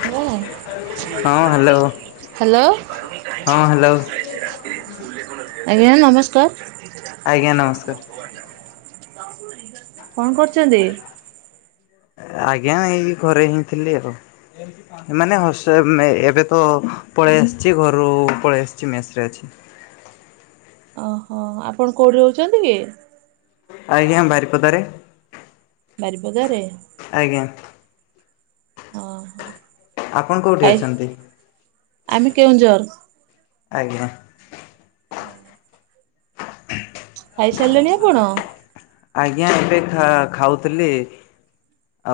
ହୁଁ [inaudible] ହଁ hello hello. ହଁ ହ୍ୟାଲୋ ଆଜ୍ଞା ନମସ୍କାର। ଆଜ୍ଞା ନମସ୍କାର। କଣ କରୁଚନ୍ତି। ଆଜ୍ଞା ଏଇ ଘରେ ହିଁ ଥିଲି ଆଉ। ମାନେ ହସ ଏବେ ତ ପଳେଇ ଆସିଛି ଘରୁ ପଳେଇ ଆସିଛି ମେସ୍ ରେ। ଓ ହୋ ଆପଣ କୋଉଠି ରହୁଛନ୍ତି କି? ଆଜ୍ଞା ବାରିପଦାରେ। ବାରିପଦାରେ? ଆଜ୍ଞା। ଅ ହୋ। ଆପଣ କୋଉଠି ଅଛନ୍ତି? ଆମେ କେଉଁଝର୍। ଆଜ୍ଞା। ହୁଁ। ଖାଇ ସାରିଲେଣି ଆପଣ? ଆଜ୍ଞା ଏବେ ଖା ଖାଉଥିଲି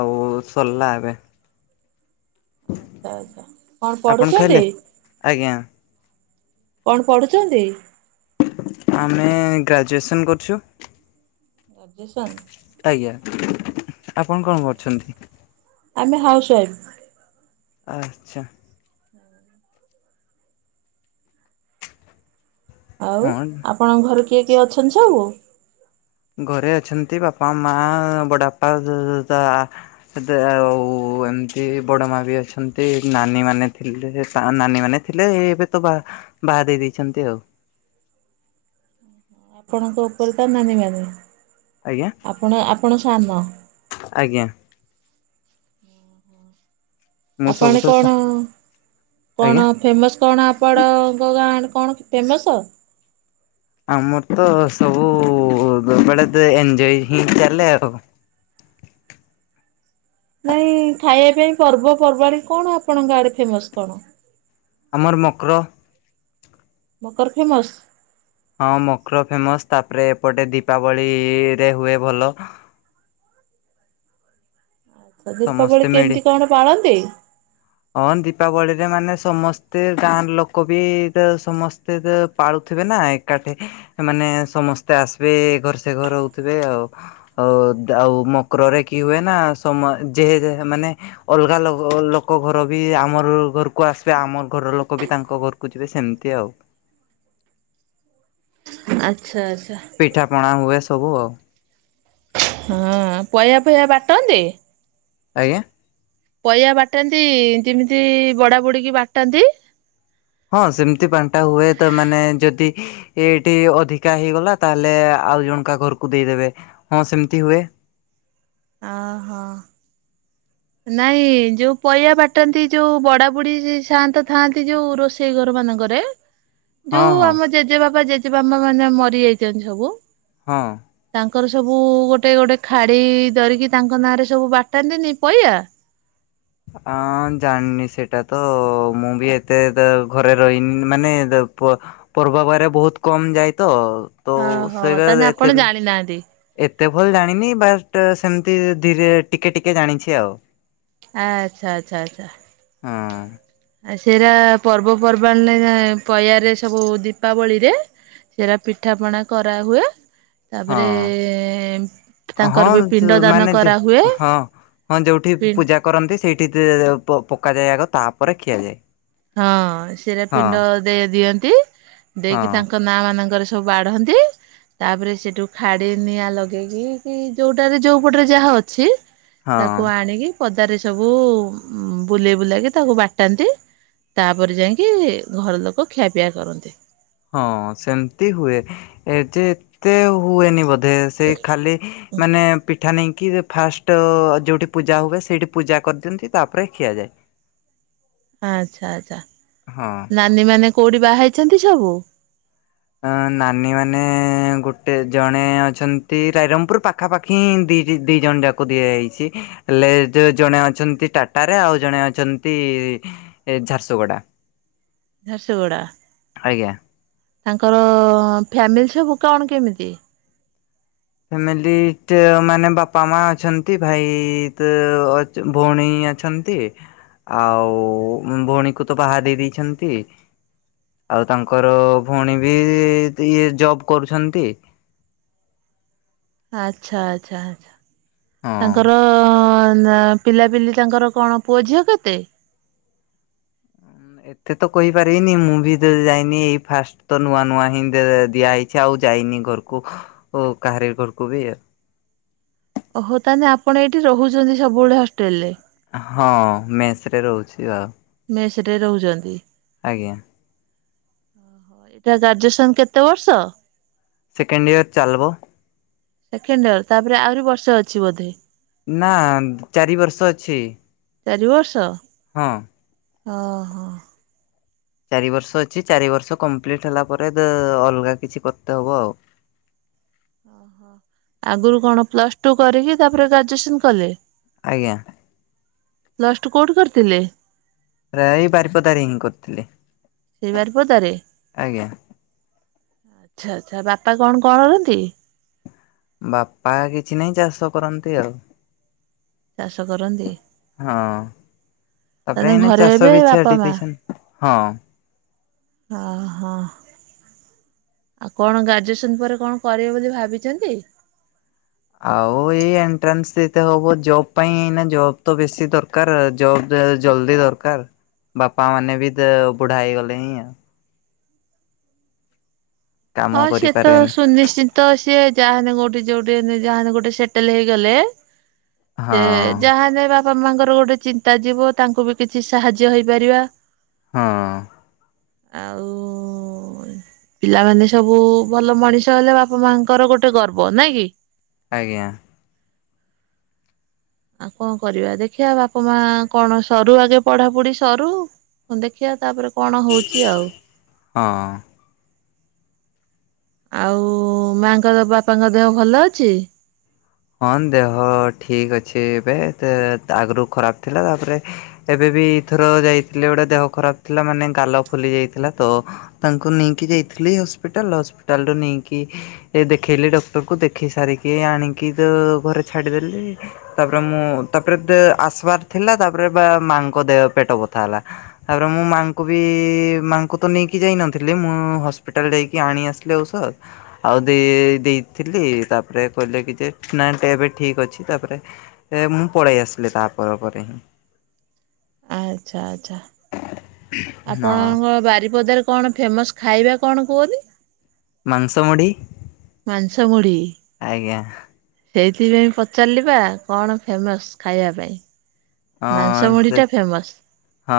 ଆଉ ସର୍ଲା ଏବେ। ଆଚ୍ଛା କଣ ଆପଣ ଖାଇଲେ? ପଢୁଛନ୍ତି? ଆଜ୍ଞା। କଣ ପଢୁଚନ୍ତି? ଆମେ ଗ୍ରାଜୁଏସନ୍ କରୁଛୁ। ଗ୍ରାଜୁଏସନ୍? ଆଜ୍ଞା ଆପଣ କଣ କରୁଛନ୍ତି? ଆମେ ହାଉସ୍ ୱାଇଫ୍। ଆଚ୍ଛା। ଆଉ ହଁ ଆପଣଙ୍କ ଘରେ କିଏ କିଏ ଅଛନ୍ତି ସବୁ? ଘରେ ଅଛନ୍ତି ବାପା ମା ବଡ ଆପା ଉ ତା ଦା ଆଉ ଏମିତି ବଡ ମା ବି ଅଛନ୍ତି ନାନୀ ମାନେ ଥିଲେ ତା ନାନୀ ମାନେ ଥିଲେ ଏବେ ତ ବା ବାହା ଦେଇ ଦେଇଛନ୍ତି ଆଉ। ଆପଣଙ୍କ ଉପରେ ତ ନାନୀ ମାନେ ଆଜ୍ଞା ଆପଣ ଆପଣ ସାନ ଆଜ୍ଞା। ମୁଁ ଆପଣ ସବୁଠୁ ସା କଣ ଆଜ୍ଞା କଣ ଫେମସ୍ କଣ ଆ ପଣ ଙ୍କ ଗାଁ କଣ ଫେମସ? ଆମର ତ ସବୁବେଳେ ତ ଏଞ୍ଜୟ ହେଇ ଚାଲେ ଆଉ। ନାଇଁ ଖାଇବା ପାଇଁ ପର୍ବପର୍ବାଣୀ କଣ ଆପଣଙ୍କ ଆଡେ ଫେମସ୍ କଣ? ଆମର ମକ୍ର। ମକର ଫେମସ୍? ହଁ ମକ୍ର ଫେମସ୍ ତାପରେ ଏପଟେ ଦୀପାବଳିରେ ହୁଏ ଭଲ। ତ ସମସ୍ତେ ଦୀପାବଳି ମିଳି କେମିତି କଣ ପାଳନ୍ତି? ହଁ ଦୀପାବଳିରେ ମାନେ ସମସ୍ତେ ଗାଁର ଲୋକ ବି ତ ସମସ୍ତେ ତ ପାଳୁଥିବେ ନା। କାଟି ମାନେ ସମସ୍ତେ ଆସିବେ ଏଘର ସେଘର ହଉଥିବେ ଆଉ। ଆଉ ଦାଉ ମକରରେ କି ହୁଏ ନା ସମ ଯେହେ ମାନେ ଅଲଗା ଲ ଅ ଲୋ କ ଘର ବି ଆମର ଘରକୁ ଆସିବେ ଆମର ଘର ଲୋକ ବି ତାଙ୍କ ଘରକୁ ଯିବେ ସେମିତି ଆଉ। ଆଚ୍ଛା ଆଚ୍ଛା। ପିଠା ପଣା ହୁଏ ସବୁ ଆଉ। ହଁ ପୟା ଫୟା ବାଟନ୍ତି? ଆଜ୍ଞା। ପଇଆ ବାଟାନ୍ତି ଯେମିତି ବଡ଼ା ବୁଡ଼ିକି ବାଟାନ୍ତି? ହଁ ସେମିତି ବାଣ୍ଟା ହୁଏ ତ ମାନେ ଯଦି ଏଇଟି ଅଧିକା ହେଇଗଲା ତାହେଲେ ଆଉ ଜଣକା ଘରକୁ ଦେଇଦେବେ ହଁ ସେମିତି ହୁଏ। ଅହୋ। ନାଇଁ ଯୋଉ ପଇଆ ବାଟାନ୍ତି ଯୋଉ ବଡ଼ା ବୁଡ଼ି ସାଆନ୍ତ ଥାଆନ୍ତି ଯୋଉ ରୋଷେଇ ଘର ମାନଙ୍କରେ। ହଁ ଯୋଉ ହଁ ଆମ ଜେଜେବାବା ଜେଜେବାବା ମାନେ ମରି ଯାଇଛନ୍ତି ସବୁ। ହଁ। ତାଙ୍କର ସବୁ ଗୋଟେ ଗୋଟେ ଖାଡ଼ି ଧରିକି ତାଙ୍କ ନାଁରେ ସବୁ ବାଟାନ୍ତିନି ପଇଆ। ହଁ ଜାଣିନି ସେଇଟା ତ ମୁଁ ବି ଏତେ ଦେ ଘରେ ରହିନି ମାନେ ଦେ ପ ପର୍ବବାରେ ବହୁତ କମ୍ ଯାଏ ତ ତ ସେଇଟା ଏତେ ବି ନାଆଦୀ। ଏତେ ଭଲ୍ ଜାଣିନି ବାଟ୍ ସେମତି ଧୀରେ ଟିକେ ଟିକେ ଜାଣିଛି ଆଉ। ଆଚ୍ଛା ଚ୍ଛା ଛା। ହୁଁ। ଆ ସେଇରା ପର୍ବପର୍ବାଣୀରେ ପୟାରେ ସବୁ ଦୀପାବଳିରେ ସେରା ପିଠାପଣା କରାହୁଏ। ତାପରେ ହଁ ତାଙ୍କର ବି ହଁ ପିଣ୍ଡ ଦାନ ମାନେ କରାହୁଏ। ହଁ ହଁ ଯୋଉଠି ପି ପୂଜା କରନ୍ତି ସେଇଠି ଦି ପ ପକା ଯାଏ ଆଗ ତାପରେ ଖିଆଯାଏ। ହଁ ସେରା ହଁ ପିଣ୍ଡ ଦେ ଦିଅନ୍ତି ହଁ ଦେଇକି ତାଙ୍କ ନା ମାନଙ୍କରେ ସବୁ ବାଢ଼ନ୍ତି। ତାପରେ ସେଠୁ ଖାଡ଼ି ନିଆଁ ଲଗେଇକି କି ଯୋଉଟାରେ ଯୋଉ ପଟରେ ଯାହା ଅଛି ହଁ ତାକୁ ଆଣିକି ପଦାରେ ସବୁ ବୁଲେଇ ବୁଲାକି ତାକୁ ବାଟାନ୍ତି। ତାପରେ ଯାଇଙ୍କି ଘର ଲୋକ ଖିଆପିଆ କରନ୍ତି। ହଁ ସେମ୍ତି ହୁଏ ଏଠି ଏତେ ହୁଏନି ବୋ ଦେ ସେଇ ଖାଲି ମାନେ ପିଠା ନେଇକି ଫାଷ୍ ଟ ଯୋଉଠି ପୂଜା ହୁଏ ସେଇଠି ପୂଜା କରିଦିଅନ୍ତି ତାପରେ ଖିଆଯାଏ। ଆଛା ଆଛା ହଁ ନାନୀମାନେ କୋଉଠି ବାହା ହେଇଛନ୍ତି ସବୁ? ଅଁ ନାନୀ ମାନେ ଗୋଟେ ଜଣେ ଅଛନ୍ତି ରାଇରଙ୍ଗପୁର ପା ପାଖାପାଖି ହିଁ ଦି ଦି ଦି ଜଣ ଯାକୁ ଦିଆହେଇଛି। ହେଲେ ଏ ଯୋଉ ଜଣେ ଅଛନ୍ତି ଟାଟାରେ ଆଉ ଜଣେ ଅଛନ୍ତି ଏ ଝାରସୁଗୁଡା। ଝାରସୁଗୁଡା, ଆଜ୍ଞା ତାଙ୍କର ଫ୍ୟାମିଲି ସବୁ କଣ କେମିତି? ଫ୍ୟାମିଲି ଟେ ମାନେ ବାପା ମା ଅଛନ୍ତି ଭାଇ ତ ଅ ଚ ଭଉଣୀ ଅଛନ୍ତି। ଆଉ ଭଉଣୀକୁ ତ ବାହା ଦେଇ ଦେଇଛନ୍ତି। ଆଉ ତାଙ୍କର ଭଉଣୀ ବି ଇଏ ଜବ୍ କରୁଛନ୍ତି। ଆଚ୍ଛା ଆଛା ଆଛା ହଁ। ତାଙ୍କର ନା ପିଲାପିଲି ତାଙ୍କର କଣ ପୁଅ ଝିଅ କେତେ? ଏତେ ତ କହିପାରିବିନି ମୁଁ ବି ତ ଯାଇନି ଏଇ ଫାଷ୍ଟ। ତ ନୂଆ ନୂଆ ହିଁ ଦିଆହେଇଛି ଆଉ ଯାଇନି ଘରକୁ କାହାରି ଘରକୁ ବି। ଓହୋ ତାହେଲେ ଆପଣ ଏଇଠି ରହୁଛନ୍ତି ସବୁବେଳେ ହଷ୍ଟେଲ ରେ? ହଁ ମେସରେ ରହୁଛି ଆଉ। ମେସରେ ରହୁଛନ୍ତି। ଆଜ୍ଞା। ଏଟା ଗ୍ରାଜୁଏସନ କେତେ ବର୍ଷ? ସେକେଣ୍ଡ ଇୟର ଚାଲବ। ସେକେଣ୍ଡ ଇୟର ତାପରେ ଆହୁରି ବର୍ଷେ ଅଛି ବୋଧେ। ନା ଚାରି ବର୍ଷ ଅଛି। ଚାରି ବର୍ଷ? ହଁ। ଓ ହୋ। ଚାରି ବର୍ଷ ଅଛି ଚାରି ବର୍ଷ କମ୍ପ୍ଲିଟ ହେଲା ପରେ ଅଲଗା ଦେ ଅଲଗା କିଛି କରତେ ହବ ଆଉ। ଆଗରୁ କଣ ପ୍ଲସ ଟୁ କରିକି ତାପରେ ଗ୍ରାଜୁଏସନ କଲେ? ଆଜ୍ଞା। ପ୍ଲସ ଟୁ କୋଉଠି କରିଥିଲେ? ପ୍ର ଏଇ ବାରିପଦା ରେ ହିଁ କରିଥିଲି। ସେଇ ବାରିପଦାରେ? ଆଜ୍ଞା। ଆଛା ଆଛା, ବାପା କଣ କଣ କରନ୍ତି? ବାପା କିଛି ନାହିଁ ଚାଷ କରନ୍ତି ଆଉ। ଚାଷ କରନ୍ତି। ହଁ। ତାପରେ ତାହେଲେ ଏଇନେ ଘରେ ଚାଷ ଏବେ ବି ବାପା ଛାଡି ମା ଦେଇଚନ୍ତି। ହଁ। ଓହୋ। ଆଉ କଣ ଗ୍ରାଜୁଏସନ ପରେ କଣ କରିବେ ବୋଲି ଭାବିଚନ୍ତି? ଆଉ ଏଇ ଏଣ୍ଟ୍ରାନ୍ସ ଦେଇତେ ହବ ଜବ ପାଇଁ, ଏଇନା ଜବ୍ ତ ବେଶୀ ଦର କାର। ଜବ ଅ ଜଲଦି ଦରକାର ବାପା ମାନେ ବି ବୁଢା ତ ହେଇଗଲେଣି ଆଉ। ହଁ କାମ ସେ ତ କରିପାରିବେନି ସୁନିଶ୍ଚି ତ ସିଏ ଯାହାନେ କୋଉଠି ଯୋଉଠି ହେନେ ଯାହାନେ ଗୋଟେ ସେଟଲ ହେଇଗଲେ ସେ ହଁ ଯାହା ହେନେ ବାପା ମାଙ୍କର ଗୋଟେ ଚିନ୍ତା ଯିବ, ତାଙ୍କୁ ବି କିଛି ସାହାଯ୍ୟ ହେଇପାରିବା। ହଁ। ଆଉ ପିଲାମାନେ ସବୁ ଭଲ ମଣିଷ ହେଲେ ବାପା ମାଙ୍କର ଗୋଟେ ଗର୍ବ। ନାଇଁ କି? ଆଜ୍ଞା। ଆଉ କଣ କରିବା ଦେଖିଆ ବାପା ମା କଣ ସରୁ ଆଗେ ପଢାପଢି ସରୁ। ହଁ ଦେଖିବା ତାପରେ କଣ ହଉଛି ଆଉ। ହଁ। ଆଉ ମାଙ୍କର ବାପାଙ୍କ ଦେହ ଭଲ ଅଛି? ହଁ ଦେହ ଠିକ ଅଛି ଏବେ ତେ ଆଗରୁ ଖରାପ ଥିଲା ତାପରେ ଏବେ ବିଥର ଯାଇଥିଲେ ଗୋଟେ ଦେହ ଖରାପ ଥିଲା ମାନେ ଗାଲ ଫୁଲି ଯାଇଥିଲା ତ ତାଙ୍କୁ ନେଇକି ଯାଇଥିଲି ହସ୍ପିଟାଲ ହସ୍ପିଟାଲ ରୁ ନେଇକି ଏ ଦେଖେଇଲି ଡକ୍ଟରକୁ ଦେଖେଇ ସାରିକି ଆଣିକି ତ ଘରେ ଛାଡିଦେଲି। ତାପରେ ମୁଁ ତାପରେ ଦେ ଆସିବାର୍ ଥିଲା ତାପରେ ବା ମାଙ୍କ ଦେହ ପେଟ ବଥା ହେଲା। ତାପରେ ମୁଁ ମାଆଙ୍କୁ ବି ମାଆଙ୍କୁ ତ ନେଇକି ଯାଇ ନଥିଲି ମୁଁ ହସ୍ପିଟାଲ ଯାଇକି ଆଣି ଆସିି ଥିଲେ ଔଷଧ ଆଉ ଦେ ଦେଇଥିଲି ତାପରେ କହିଲେ କି ଯେ ନା ତ ଏବେ ଠିକ ଅଛି ତାପରେ ଏ ମୁଁ ପଳେଇ ଆସିଲି ତା ପରେ ପରେ। ଆଚ୍ଛା, ଆଚ୍ଛା ହଁ ଆପଣଙ୍କ ବାରିପଦାର କଣ ଫେମସ୍ ଖାଇବା କଣ କୁହନି? ମାଂସ ମୁଢ଼ି। ମାଂସ ମୁଢ଼ି। ସେଇଥିପାଇଁ ପଚାରିଲି ପା କଣ ଫେମସ୍ ଖାଇବା ପାଇଁ। ମାଂସ ହଁ ସେ ମୁଢିଟା ଫେମସ୍ ହଁ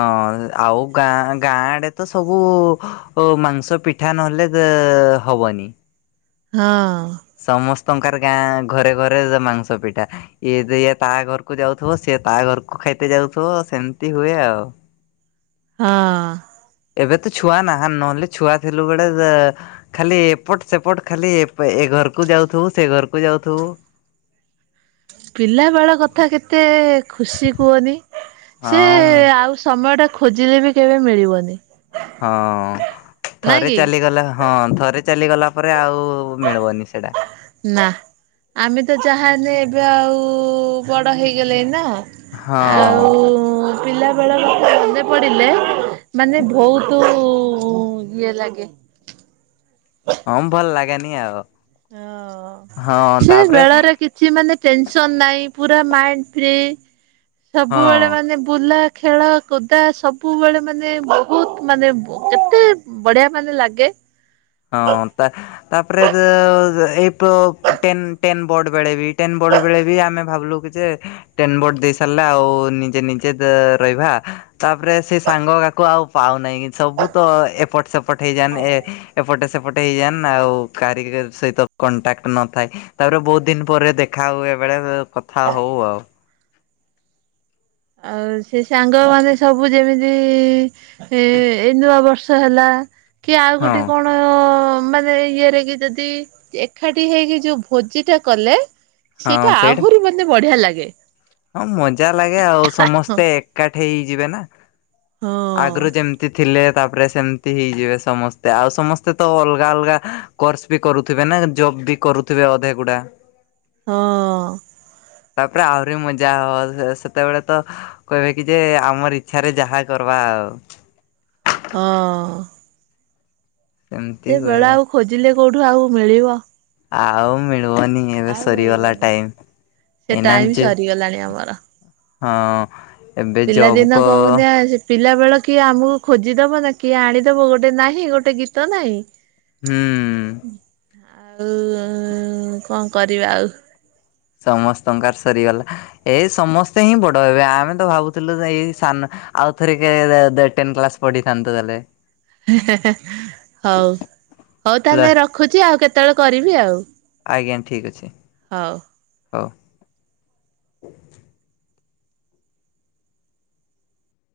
ଆଉ ଗାଁ ଗାଁ ଆଡେ ତ ସବୁ ଓ ମାଂସ ପିଠା ନହେଲେ ଦେ-ହବନି। ହଁ। ସମସ୍ତଙ୍କର ଗାଁ ଘରେ ଘରେ ମାଂସ ପିଠା। ଇଏ ଯେ ଇଏ ତା ଘରକୁ ଯାଉଥୁବ, ସିଏ ତା ଘରକୁ ଖାଇତେ ଯାଉଥୁବ ସେମିତି ହୁଏ ଆଉ। ହଁ। ଏବେ ତ ଛୁଆ ନାହାନ୍ ନହେଲେ ଛୁଆ ଥିଲୁ ବେଳେ ଦେ ଖାଲି ଏପଟ ସେପଟ ଖାଲି ଏପ୍ ଏ ଘରକୁ ଯାଉଥୁବୁ ସେ ଘରକୁ ଯାଉଥୁବୁ। ପିଲାବେଳ କଥା କେତେ ଖୁସି କୁଅନି? ସେ ହଁ ମୁଁ ଆଉ ସମୟ ଟା ଖୋଜିଲେ ବି କେବେ ମିଳିବନି। ହଁ ନାଇଁ ଥରେ କି? ଚାଲିଗଲା ହଁ ଥରେ ଚାଲିଗଲା ପରେ ଆଉ ମିଳିବନି ସେଟା। ନା ଆମେ ତ ଯାହା ହେଲେ ଏବେ ଆଉ ବଡ ହେଇଗଲେ ନା। ହଁ ଆଉ ପିଲା ବେଳ ମନେ ପଡିଲେ ମାନେ ଭଉତୁ ଉ, ଇଏ ଲାଗେ। ହଁ ଭଲ ଲାଗେନି ଆଉ। ହଁ ହଁ ସେ ତାପରେ ବେଳରେ କି ଛି ମାନେ ଟେନସନ୍ ନାହିଁ ପୁରା ମାଇଣ୍ଡ ଫ୍ରି, ହଁ ସବୁବେଳେ ମାନେ ବୁଲା ଖେଳ କୁୁଦା ସବୁବେଳେ ମାନେ ବହୁତ ମାନେ ଏତେ ବଢିଆ ମାନେ ଲାଗେ। ହଁ ତା ତାପରେ ଯେ ଯେ ଏଇ ପ-ଟେନ୍ ଟେନ୍ ବୋର୍ଡ଼ ବେଳେ ବି ଟେନ୍ ବୋର୍ଡ ବେଳେ ବି ଆମେ ଭାବିଲୁ ଯେ ଟେନ୍ ବୋର୍ଡ ଦେଇ ସାରିଲେ ଆଉ ନିଜେ ନିଜେ ଦେ ରହିଭା। ତାପରେ ସେ ସାଙ୍ଗ କାକୁ ଆଉ ପାଉନାହିଁ କି, ସବୁ ତ ଏପଟ ସେପଟ ହେଇଯାନ୍ ଏ ପଟେ ସେପଟେ ହେଇଯାନ୍ ଆଉ କାରିଗର ସହିତ କଣ୍ଟାକ୍ଟ ନଥାଏ। ତାପରେ ବହୁତ ଦିନ ପରେ ଦେଖା ହୁଏ ବେଳେବେଳେ କଥା ହଉ ଆଉ। ଆଉ ସେ ସାଙ୍ଗ ମାନେ ସବୁ ଯେମିତି ଏ ଏଇ ନୂଆ ବର୍ଷ ହେଲା କି ଆଉ ହଁ ଗୋଟେ କଣ ଅ, ମାନେ ଏ ଇଏରେ କି ଯଦି ଏକାଠି ହେଇକି ଯୋଉ ଭୋଜି ଟା କଲେ ସେଇଟା ଆହୁରି ମାନେ ବଢିଆ ଲାଗେ। ହଁ ମଜା ଲାଗେ ଆଉ ସମସ୍ତେ ଏକାଠି ହେଇଯିବେ ନା। ହଁ ଆଗରୁ ଯେମିତି ଥିଲେ ତାପରେ ସେମ ତି ହେଇଯିବେ ସମସ୍ତେ, ଆଉ ସମସ୍ତେ ତ ଅଲଗା ଅଲଗା କୋର୍ସ ବି କରୁଥିବେ ନା, ଜବ୍ ବି କରୁ ଥିବେ ଅଧେ ଗୁଡା। ହଁ। ତାପରେ ଆଉ ରେ ମଜା ହବ, ସେ ସେତେବେଳେ ତ କହିବେ କି ଯେ ଆମର ଇଚ୍ଛାରେ ଯାହା କରବା ଆଉ। ହଁ। ସେମିତି ସେ ହୁଏ। ବେଳ ଆଉ ଖୋଜିଲେ କୋଉଠୁ ଆଉ ମିଳିବ। ଆଉ ମିଳିବନି ଏବେ ଆଉ ସରିଗଲା ମିଳିବନି ଟାଇମ ସେ ଏନା ଟାଇମ ଯେ ସରିଗଲାଣି ଆମର ହଁ ଏବେ ଜବ୍ କ ପିଲାଦିନ କୋଉ କଥା ଆଜି ପିଲା ବେଳ କିଏ ଆମକୁ ଖୋଜିଦବ ନା କିଏ ଆଣିଦବ ଗୋଟେ ନାହିଁ ଗୋଟେ ଗୀତ ନାହିଁ। ହୁଁ ଆଉ କଣ କରିବା ଆଉ। ସମସ୍ତଙ୍କର ସରିଗଲା ଏଇ ସମସ୍ତେ ହିଁ ବଡ ହେବେ ଆମେ ତ ଭାବୁଥିଲୁ ଯେ ଏଇ ସାନ ଆଉଥରେ କେ ଟେନ କ୍ଲାସ ପଢିଥାନ୍ତୁ ହେଲେ ହେଁ ହେଁ ହଉ ହଉ ପ୍ଲସ ତାହଲେ ରଖୁଚି ଆଉ କେତେବେଳେ କରିବି ଆଉ। ଆଜ୍ଞା ଠିକ ଅଛି। ହଉ। ହଉ।